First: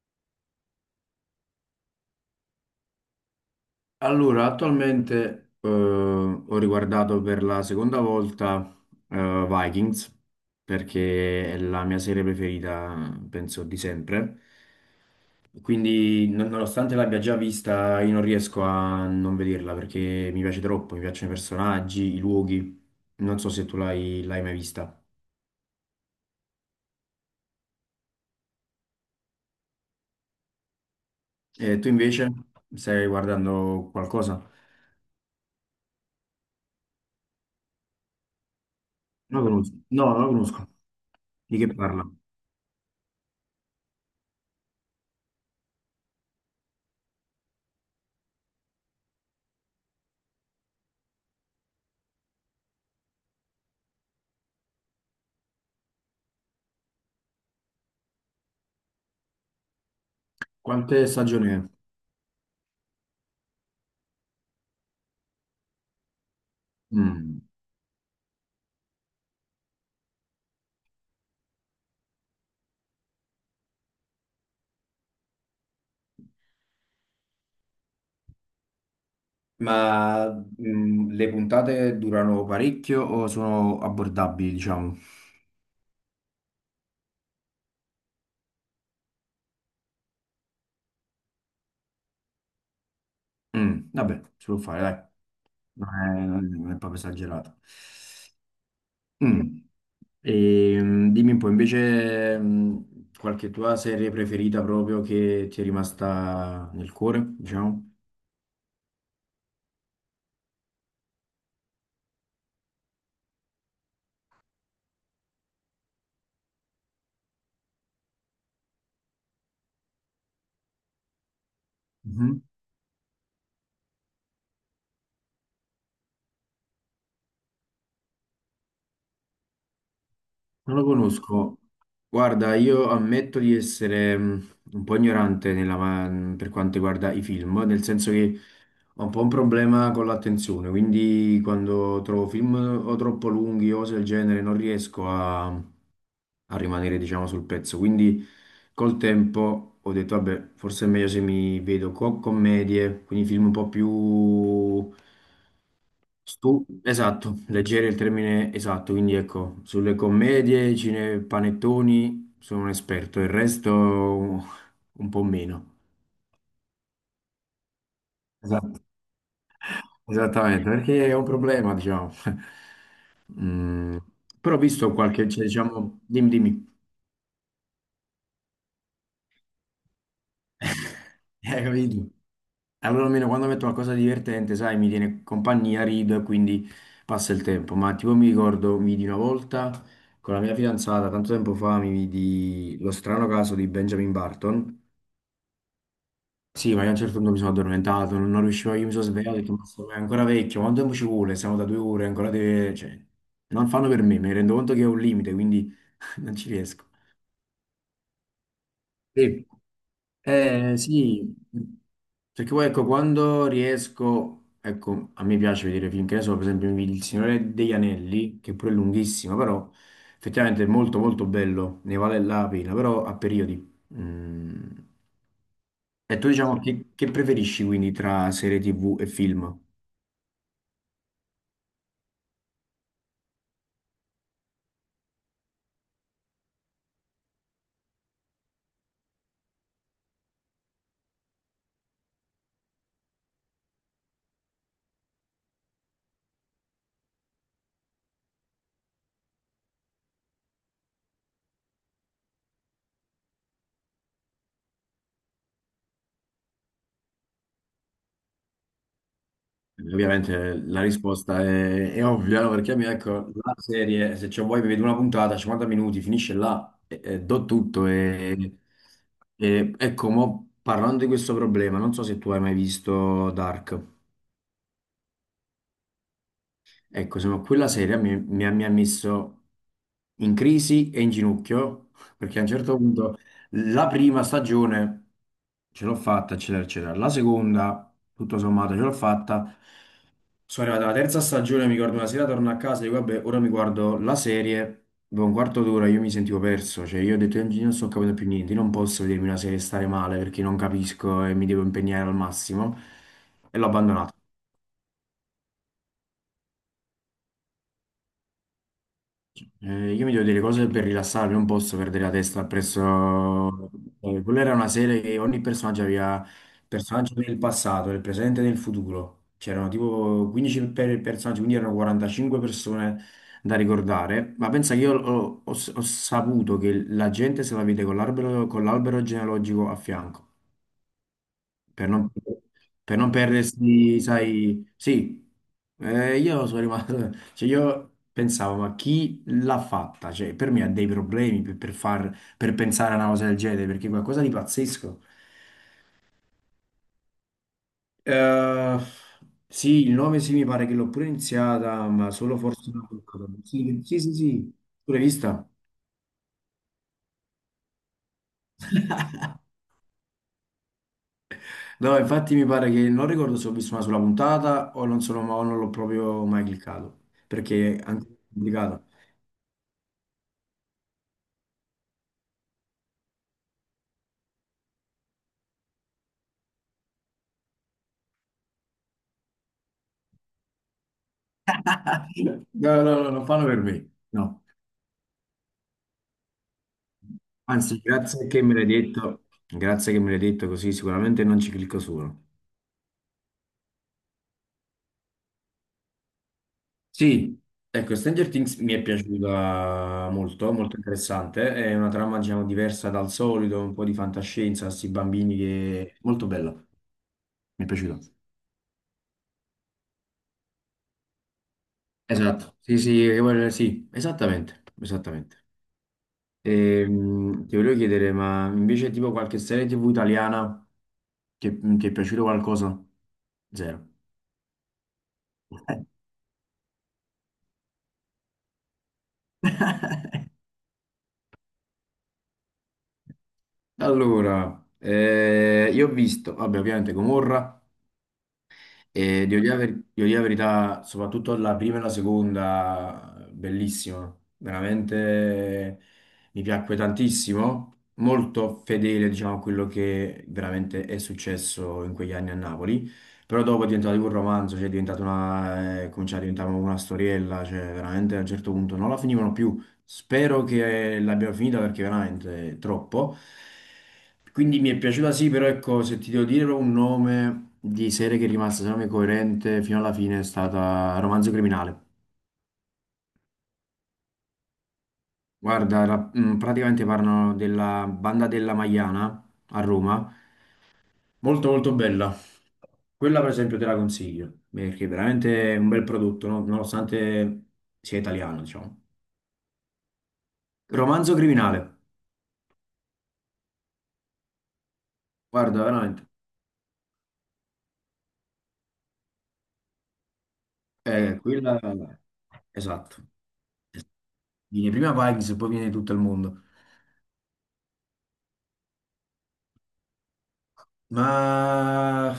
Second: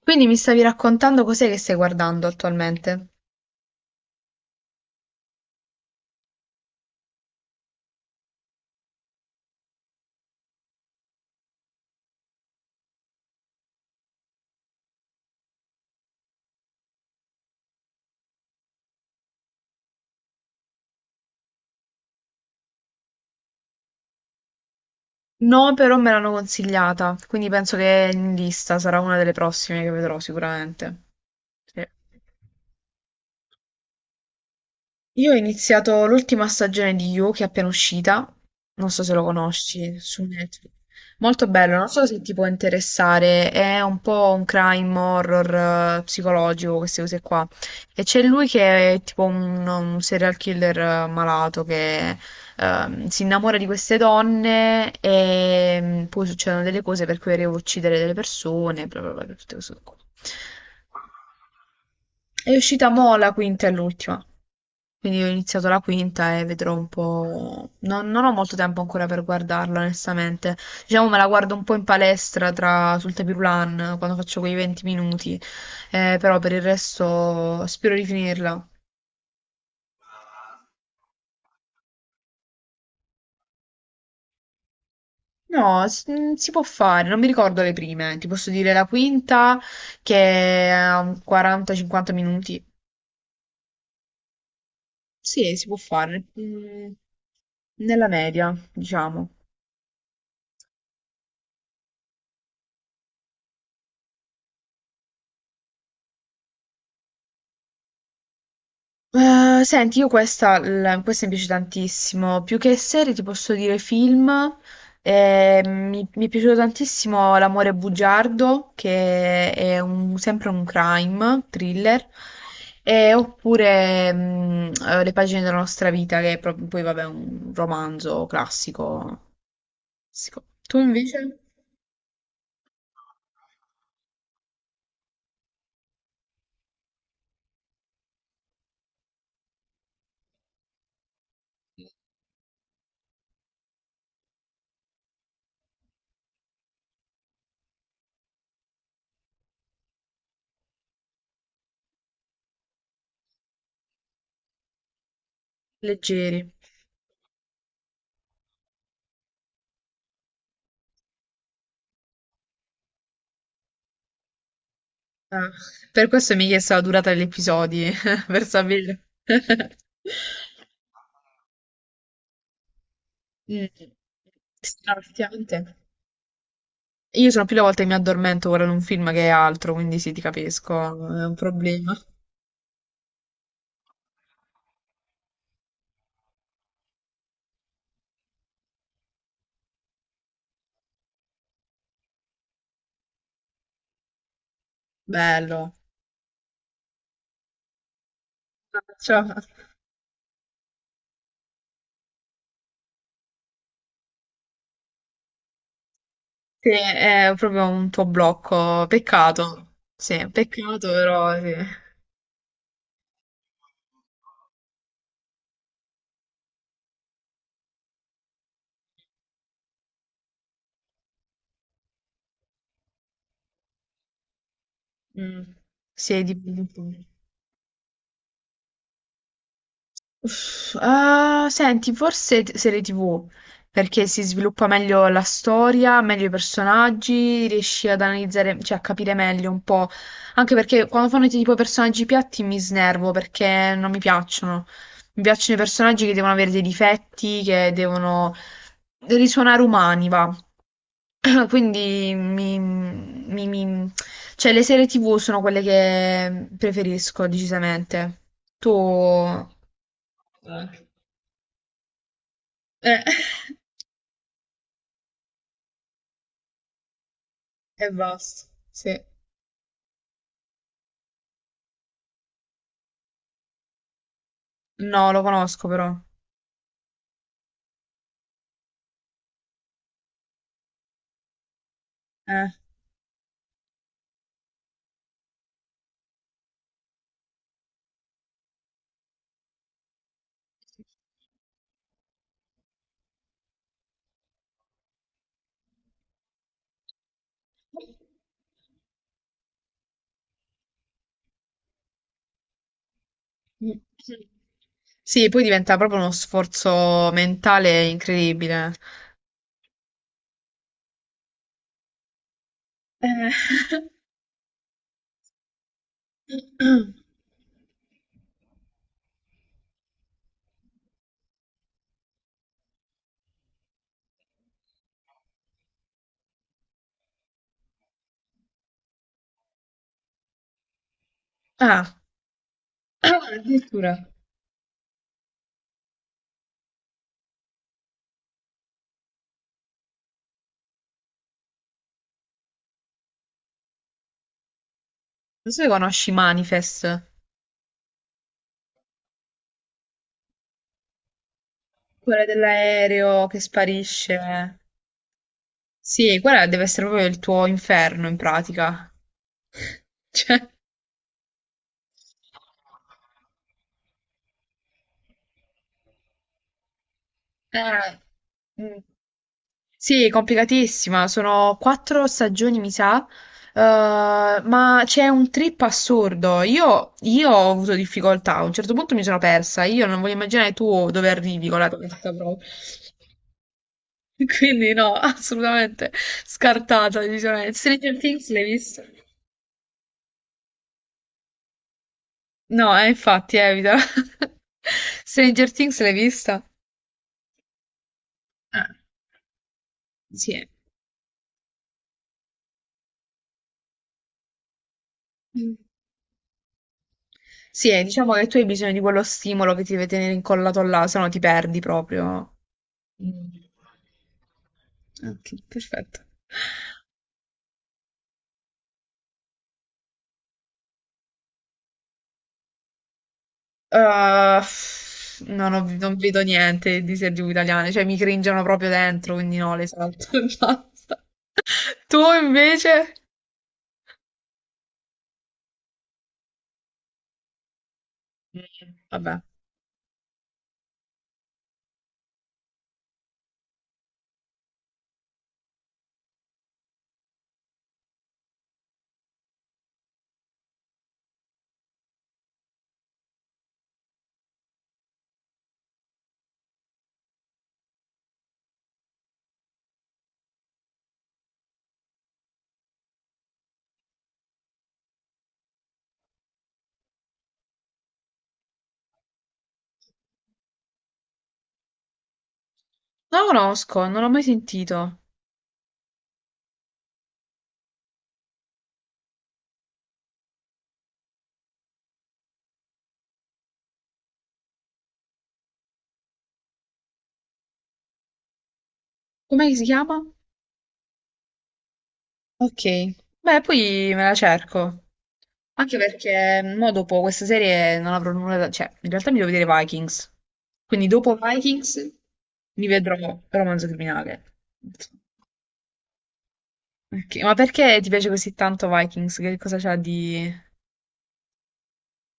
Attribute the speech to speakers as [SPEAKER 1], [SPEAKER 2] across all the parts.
[SPEAKER 1] Quindi mi stavi raccontando cos'è che stai guardando attualmente?
[SPEAKER 2] Allora, attualmente ho riguardato per la seconda volta Vikings perché è la mia serie preferita, penso, di sempre. Quindi, nonostante l'abbia già vista, io non riesco a non vederla perché mi piace troppo, mi piacciono i personaggi, i luoghi. Non so se tu l'hai mai vista.
[SPEAKER 1] No, però me l'hanno consigliata, quindi penso che è in lista, sarà una delle prossime che vedrò sicuramente.
[SPEAKER 2] E
[SPEAKER 1] Sì.
[SPEAKER 2] tu invece stai guardando qualcosa?
[SPEAKER 1] Io ho iniziato l'ultima stagione di You che è appena uscita, non so se lo
[SPEAKER 2] Non la conosco.
[SPEAKER 1] conosci,
[SPEAKER 2] No, non
[SPEAKER 1] su
[SPEAKER 2] la conosco.
[SPEAKER 1] Netflix. Molto
[SPEAKER 2] Di che
[SPEAKER 1] bello, non so
[SPEAKER 2] parla?
[SPEAKER 1] se ti può interessare, è un po' un crime horror psicologico, queste cose qua. E c'è lui che è tipo un serial killer malato che si innamora di queste donne e poi succedono delle cose per cui arriva a uccidere delle persone, bla bla bla, tutte queste cose qua.
[SPEAKER 2] Quante stagioni è?
[SPEAKER 1] È uscita mo la quinta e l'ultima. Quindi ho iniziato la quinta e vedrò un
[SPEAKER 2] Mm.
[SPEAKER 1] po'. Non ho molto tempo ancora per guardarla, onestamente. Diciamo me la guardo un po' in palestra tra, sul tapis roulant, quando faccio quei 20 minuti. Però per il resto spero di finirla.
[SPEAKER 2] Ma le puntate durano parecchio o sono abbordabili, diciamo?
[SPEAKER 1] No, si può fare, non mi ricordo le prime. Ti posso dire la quinta che ha un 40-50 minuti.
[SPEAKER 2] Mm, vabbè, si può fare, dai.
[SPEAKER 1] Sì, si può
[SPEAKER 2] Non
[SPEAKER 1] fare.
[SPEAKER 2] è, non è
[SPEAKER 1] Mm.
[SPEAKER 2] proprio esagerato.
[SPEAKER 1] Nella media, diciamo.
[SPEAKER 2] Mm, e, dimmi un po', invece, qualche tua serie preferita proprio che ti è rimasta nel cuore, diciamo?
[SPEAKER 1] Senti, io questa, questa mi piace tantissimo, più che serie ti posso dire film. Mi è piaciuto tantissimo L'amore bugiardo, che è sempre un crime thriller.
[SPEAKER 2] Mhm.
[SPEAKER 1] Oppure Le pagine della nostra vita, che è proprio, poi vabbè, un romanzo classico. Classico.
[SPEAKER 2] Non
[SPEAKER 1] Tu
[SPEAKER 2] lo
[SPEAKER 1] invece?
[SPEAKER 2] conosco. Guarda, io ammetto di essere un po' ignorante nella per quanto riguarda i film, nel senso che ho un po' un problema con l'attenzione, quindi quando trovo film o troppo lunghi o cose del genere non riesco a, a rimanere, diciamo, sul pezzo. Quindi col tempo ho detto, vabbè, forse è meglio se mi vedo commedie, quindi film un po' più...
[SPEAKER 1] Leggeri.
[SPEAKER 2] esatto, leggeri è il termine esatto, quindi ecco, sulle commedie, cine, panettoni sono un esperto, il resto un po'
[SPEAKER 1] Ah,
[SPEAKER 2] meno.
[SPEAKER 1] per questo mi hai chiesto la durata degli episodi, per sapere.
[SPEAKER 2] Esattamente, perché è un problema, diciamo.
[SPEAKER 1] Mm.
[SPEAKER 2] Mm, però ho visto qualche, cioè,
[SPEAKER 1] Straziante.
[SPEAKER 2] diciamo, dimmi, dimmi.
[SPEAKER 1] Io sono più le volte che mi addormento guardando un film che è altro, quindi sì, ti capisco, è un
[SPEAKER 2] Hai
[SPEAKER 1] problema.
[SPEAKER 2] capito? Allora almeno quando metto qualcosa di divertente, sai, mi tiene compagnia, rido e quindi passa il tempo. Ma tipo mi ricordo, mi vidi una volta con la mia fidanzata, tanto tempo fa, mi vidi lo strano caso di Benjamin Barton.
[SPEAKER 1] Bello.
[SPEAKER 2] Sì, ma io a un certo punto mi sono addormentato, non, non riuscivo, io mi sono
[SPEAKER 1] Cioè,
[SPEAKER 2] svegliato e ho detto, ma è ancora vecchio, quanto tempo ci vuole? Siamo da 2 ore, ancora deve... Cioè, non fanno per me, mi rendo conto che è un limite, quindi non ci
[SPEAKER 1] sì,
[SPEAKER 2] riesco.
[SPEAKER 1] è proprio un tuo blocco.
[SPEAKER 2] Sì.
[SPEAKER 1] Peccato. Sì, peccato,
[SPEAKER 2] Sì,
[SPEAKER 1] però sì.
[SPEAKER 2] perché poi ecco, quando riesco, ecco, a me piace vedere film, che ne so, per esempio Il Signore degli Anelli, che pure è lunghissimo, però effettivamente è molto molto bello, ne vale la pena, però a periodi. Mm.
[SPEAKER 1] Mm.
[SPEAKER 2] E
[SPEAKER 1] Sì,
[SPEAKER 2] tu
[SPEAKER 1] di...
[SPEAKER 2] diciamo che preferisci quindi tra serie TV e film?
[SPEAKER 1] Uff, ah, senti, serie TV, perché si sviluppa meglio la storia, meglio i personaggi, riesci ad analizzare, cioè a capire meglio un po'. Anche perché quando fanno tipo personaggi piatti mi snervo perché non mi piacciono. Mi piacciono i personaggi che devono avere dei difetti, che devono risuonare umani, va. Quindi mi, mi- mi- cioè le serie TV sono quelle che preferisco decisamente. Tu...
[SPEAKER 2] Ovviamente la risposta è ovvia, no? Perché a me
[SPEAKER 1] Eh,
[SPEAKER 2] ecco, la serie, se c'ho voglia mi vedo una puntata, 50 minuti, finisce là, e do
[SPEAKER 1] e
[SPEAKER 2] tutto.
[SPEAKER 1] basta.
[SPEAKER 2] E,
[SPEAKER 1] Sì.
[SPEAKER 2] ecco, mo, parlando di questo problema, non so se tu hai mai visto Dark.
[SPEAKER 1] No, lo conosco però.
[SPEAKER 2] Ecco, insomma, quella serie mi ha messo in crisi e in ginocchio, perché a
[SPEAKER 1] Eh.
[SPEAKER 2] un certo punto la prima stagione ce l'ho fatta, eccetera, eccetera. La seconda, tutto sommato, ce l'ho fatta. Sono arrivato alla terza stagione, mi ricordo una sera torno a casa e dico, vabbè, ora mi guardo la serie. Dopo un quarto d'ora io mi sentivo perso, cioè io ho detto, "Io non sto capendo più niente, io non posso vedermi una serie e stare male perché non capisco e mi devo impegnare al massimo." E l'ho abbandonato.
[SPEAKER 1] Sì, poi diventa proprio uno sforzo mentale incredibile.
[SPEAKER 2] Io mi devo dire cose per rilassarmi, non posso perdere la testa
[SPEAKER 1] Eh.
[SPEAKER 2] presso... quella era una serie che ogni personaggio aveva personaggio del passato, del presente e del futuro. C'erano tipo 15 per personaggi, quindi erano 45 persone da ricordare. Ma pensa che io ho saputo che la gente se la vede con l'albero genealogico a fianco per
[SPEAKER 1] Ah,
[SPEAKER 2] non, per non
[SPEAKER 1] addirittura.
[SPEAKER 2] perdersi,
[SPEAKER 1] Non
[SPEAKER 2] sai, sì. Io sono rimasto, cioè io pensavo, ma chi l'ha fatta? Cioè, per me ha dei problemi per, per pensare a una cosa del genere, perché è qualcosa di pazzesco.
[SPEAKER 1] so se conosci Manifest,
[SPEAKER 2] Eh, sì, il 9 sì, mi pare che l'ho pure iniziata, ma
[SPEAKER 1] quella
[SPEAKER 2] solo forse una
[SPEAKER 1] dell'aereo
[SPEAKER 2] puntata.
[SPEAKER 1] che
[SPEAKER 2] Sì, sì, sì, sì,
[SPEAKER 1] sparisce.
[SPEAKER 2] pure vista.
[SPEAKER 1] Sì, quella deve essere proprio il tuo inferno in pratica. Cioè...
[SPEAKER 2] No, infatti mi pare che non ricordo se ho visto una sola puntata o non, sono, o non l'ho proprio mai cliccato, perché è anche
[SPEAKER 1] Eh, mm.
[SPEAKER 2] complicato.
[SPEAKER 1] Sì, complicatissima, sono 4 stagioni, mi sa, ma c'è un trip assurdo. Io ho avuto difficoltà, a un certo punto mi sono persa, io non voglio immaginare tu dove arrivi con la tua testa proprio.
[SPEAKER 2] No, no, no, non fanno per me, no.
[SPEAKER 1] Quindi no, assolutamente scartata, decisamente.
[SPEAKER 2] Anzi,
[SPEAKER 1] Stranger
[SPEAKER 2] grazie
[SPEAKER 1] Things
[SPEAKER 2] che
[SPEAKER 1] l'hai
[SPEAKER 2] me l'hai
[SPEAKER 1] vista?
[SPEAKER 2] detto, grazie che me l'hai detto così sicuramente non ci clicco solo.
[SPEAKER 1] No, infatti, evita. Stranger Things l'hai vista?
[SPEAKER 2] Sì, ecco, Stranger Things
[SPEAKER 1] Ah,
[SPEAKER 2] mi è piaciuta
[SPEAKER 1] sì.
[SPEAKER 2] molto, molto interessante, è una trama, diciamo, diversa dal solito, un po' di fantascienza, questi bambini che... molto bella, mi è
[SPEAKER 1] Sì,
[SPEAKER 2] piaciuta.
[SPEAKER 1] diciamo che tu hai bisogno di quello stimolo che ti deve tenere incollato là, se no ti perdi proprio.
[SPEAKER 2] Esatto, sì, sì,
[SPEAKER 1] Mm.
[SPEAKER 2] sì, esattamente,
[SPEAKER 1] Ok,
[SPEAKER 2] esattamente.
[SPEAKER 1] perfetto.
[SPEAKER 2] Ti volevo chiedere, ma invece tipo qualche serie TV italiana che ti è piaciuto qualcosa? Zero.
[SPEAKER 1] Uh, non vedo niente di serie TV italiane, cioè mi cringiano proprio dentro, quindi no, le salto e basta. Tu invece?
[SPEAKER 2] Allora, io ho visto, vabbè, ovviamente Gomorra,
[SPEAKER 1] Mm. Vabbè.
[SPEAKER 2] e devo dire, devo dire la verità, soprattutto la prima e la seconda, bellissima, veramente mi piacque tantissimo, molto fedele, diciamo, a quello che veramente è successo in quegli anni a Napoli, però dopo è diventato un romanzo, cioè è diventata una, cominciava a diventare una storiella, cioè veramente a un certo punto non la finivano più. Spero che l'abbiamo finita perché veramente è troppo. Quindi mi è piaciuta sì, però ecco, se ti devo dire un nome di serie che è rimasta, secondo me, coerente fino alla fine è stata Romanzo Criminale.
[SPEAKER 1] Non lo conosco, non l'ho mai sentito.
[SPEAKER 2] Guarda, mm, praticamente parlano della banda della Magliana a Roma, molto molto bella. Quella per esempio te la consiglio, perché veramente è un bel prodotto, no? Nonostante sia italiano, diciamo.
[SPEAKER 1] Com'è che si chiama?
[SPEAKER 2] Romanzo Criminale,
[SPEAKER 1] Ok, beh, poi me la cerco.
[SPEAKER 2] guarda,
[SPEAKER 1] Anche
[SPEAKER 2] veramente.
[SPEAKER 1] perché mo dopo questa serie non avrò nulla da... Cioè, in realtà mi devo vedere Vikings. Quindi dopo
[SPEAKER 2] Quella...
[SPEAKER 1] Vikings mi vedrò
[SPEAKER 2] Esatto.
[SPEAKER 1] Romanzo Criminale.
[SPEAKER 2] Viene prima Vikings e poi viene tutto il mondo.
[SPEAKER 1] Ok, ma perché ti piace così tanto Vikings? Che cosa c'ha di...
[SPEAKER 2] Ma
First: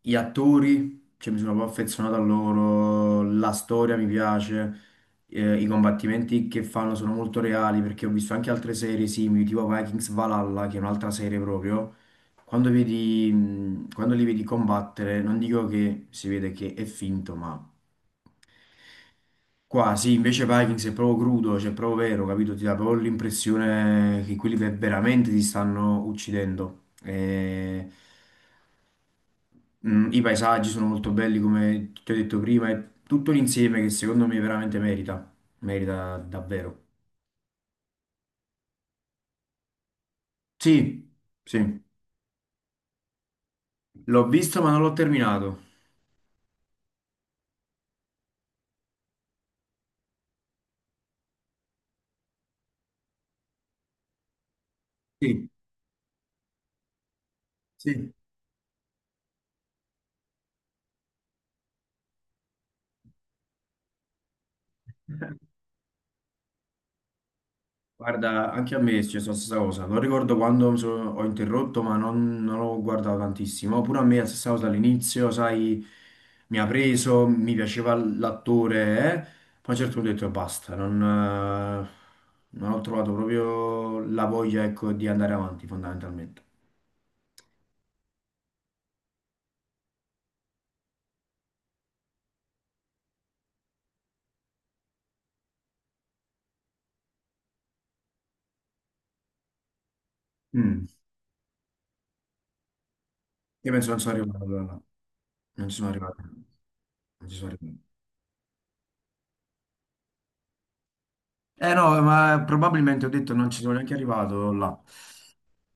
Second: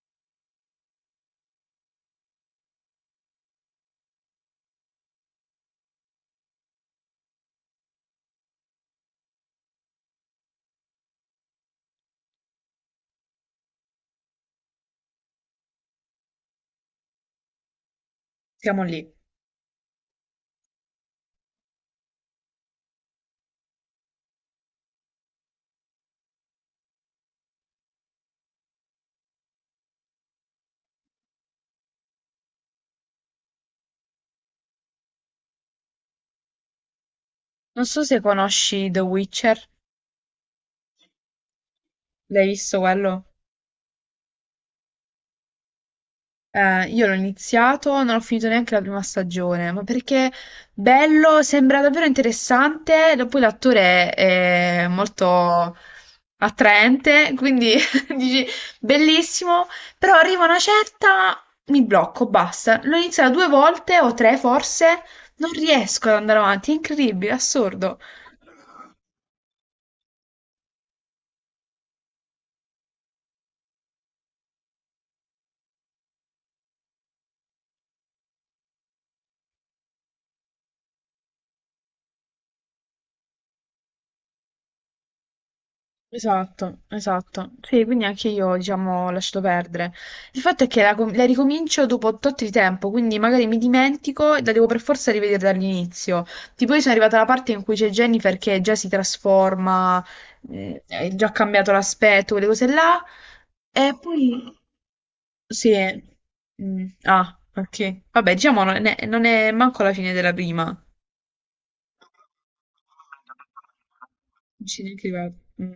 [SPEAKER 2] gli attori, cioè, mi sono proprio affezionato a loro, la storia mi piace, i combattimenti che fanno sono molto reali perché ho visto anche altre serie simili, tipo Vikings Valhalla, che è un'altra serie proprio. Quando vedi, quando li vedi combattere, non dico che si vede che è finto, ma
[SPEAKER 1] Siamo lì.
[SPEAKER 2] qua sì, invece Vikings è proprio crudo, cioè è proprio vero, capito? Ti dà proprio l'impressione che quelli veramente ti stanno uccidendo. E, mm, i paesaggi sono molto belli, come ti ho detto prima, è tutto l'insieme che secondo me veramente merita, merita davvero.
[SPEAKER 1] Non so se conosci The Witcher.
[SPEAKER 2] Sì, sì,
[SPEAKER 1] L'hai visto quello?
[SPEAKER 2] l'ho visto ma non l'ho terminato.
[SPEAKER 1] Io l'ho iniziato, non ho finito neanche la 1ª stagione, ma perché bello, sembra davvero interessante, e poi l'attore è
[SPEAKER 2] Sì,
[SPEAKER 1] molto attraente, quindi
[SPEAKER 2] sì.
[SPEAKER 1] dici bellissimo, però arriva una certa, mi blocco, basta. L'ho iniziato due volte o tre forse, non riesco ad andare avanti, è incredibile, assurdo.
[SPEAKER 2] Guarda, anche a me è successa la stessa cosa. Non ricordo quando ho interrotto, ma non, non ho guardato tantissimo. Pure a me è la stessa cosa all'inizio, sai, mi ha preso, mi piaceva l'attore, eh. Poi a un certo punto ho detto basta, non, non ho trovato proprio la voglia, ecco, di andare avanti fondamentalmente.
[SPEAKER 1] Esatto, esatto. Sì, quindi anche io, diciamo, ho lasciato perdere. Il fatto è che la ricomincio dopo tot di tempo, quindi magari mi dimentico e la devo per forza rivedere dall'inizio. Tipo, io sono arrivata alla parte in cui c'è Jennifer che già si trasforma,
[SPEAKER 2] Mm.
[SPEAKER 1] è già cambiato l'aspetto, quelle cose là.
[SPEAKER 2] Io penso
[SPEAKER 1] E
[SPEAKER 2] non sono arrivato
[SPEAKER 1] poi...
[SPEAKER 2] là. Non
[SPEAKER 1] Sì.
[SPEAKER 2] ci sono arrivato.
[SPEAKER 1] Mm,
[SPEAKER 2] Non ci
[SPEAKER 1] ah,
[SPEAKER 2] sono arrivato.
[SPEAKER 1] ok. Vabbè, diciamo, non è manco la fine della prima. Non
[SPEAKER 2] Eh no, ma probabilmente ho detto non ci sono neanche arrivato là.
[SPEAKER 1] ci neanche arrivato. Mm.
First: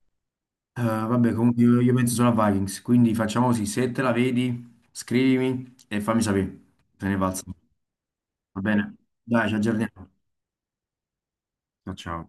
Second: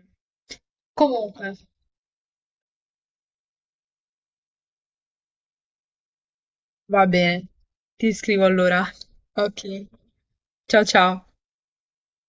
[SPEAKER 2] Vabbè,
[SPEAKER 1] Comunque.
[SPEAKER 2] comunque io penso solo a Vikings, quindi facciamo così, se te la vedi, scrivimi e fammi sapere
[SPEAKER 1] Va
[SPEAKER 2] se ne valsa.
[SPEAKER 1] bene, ti scrivo
[SPEAKER 2] Va
[SPEAKER 1] allora.
[SPEAKER 2] bene? Dai, ci
[SPEAKER 1] Ok.
[SPEAKER 2] aggiorniamo.
[SPEAKER 1] Ciao ciao.
[SPEAKER 2] Ciao ciao.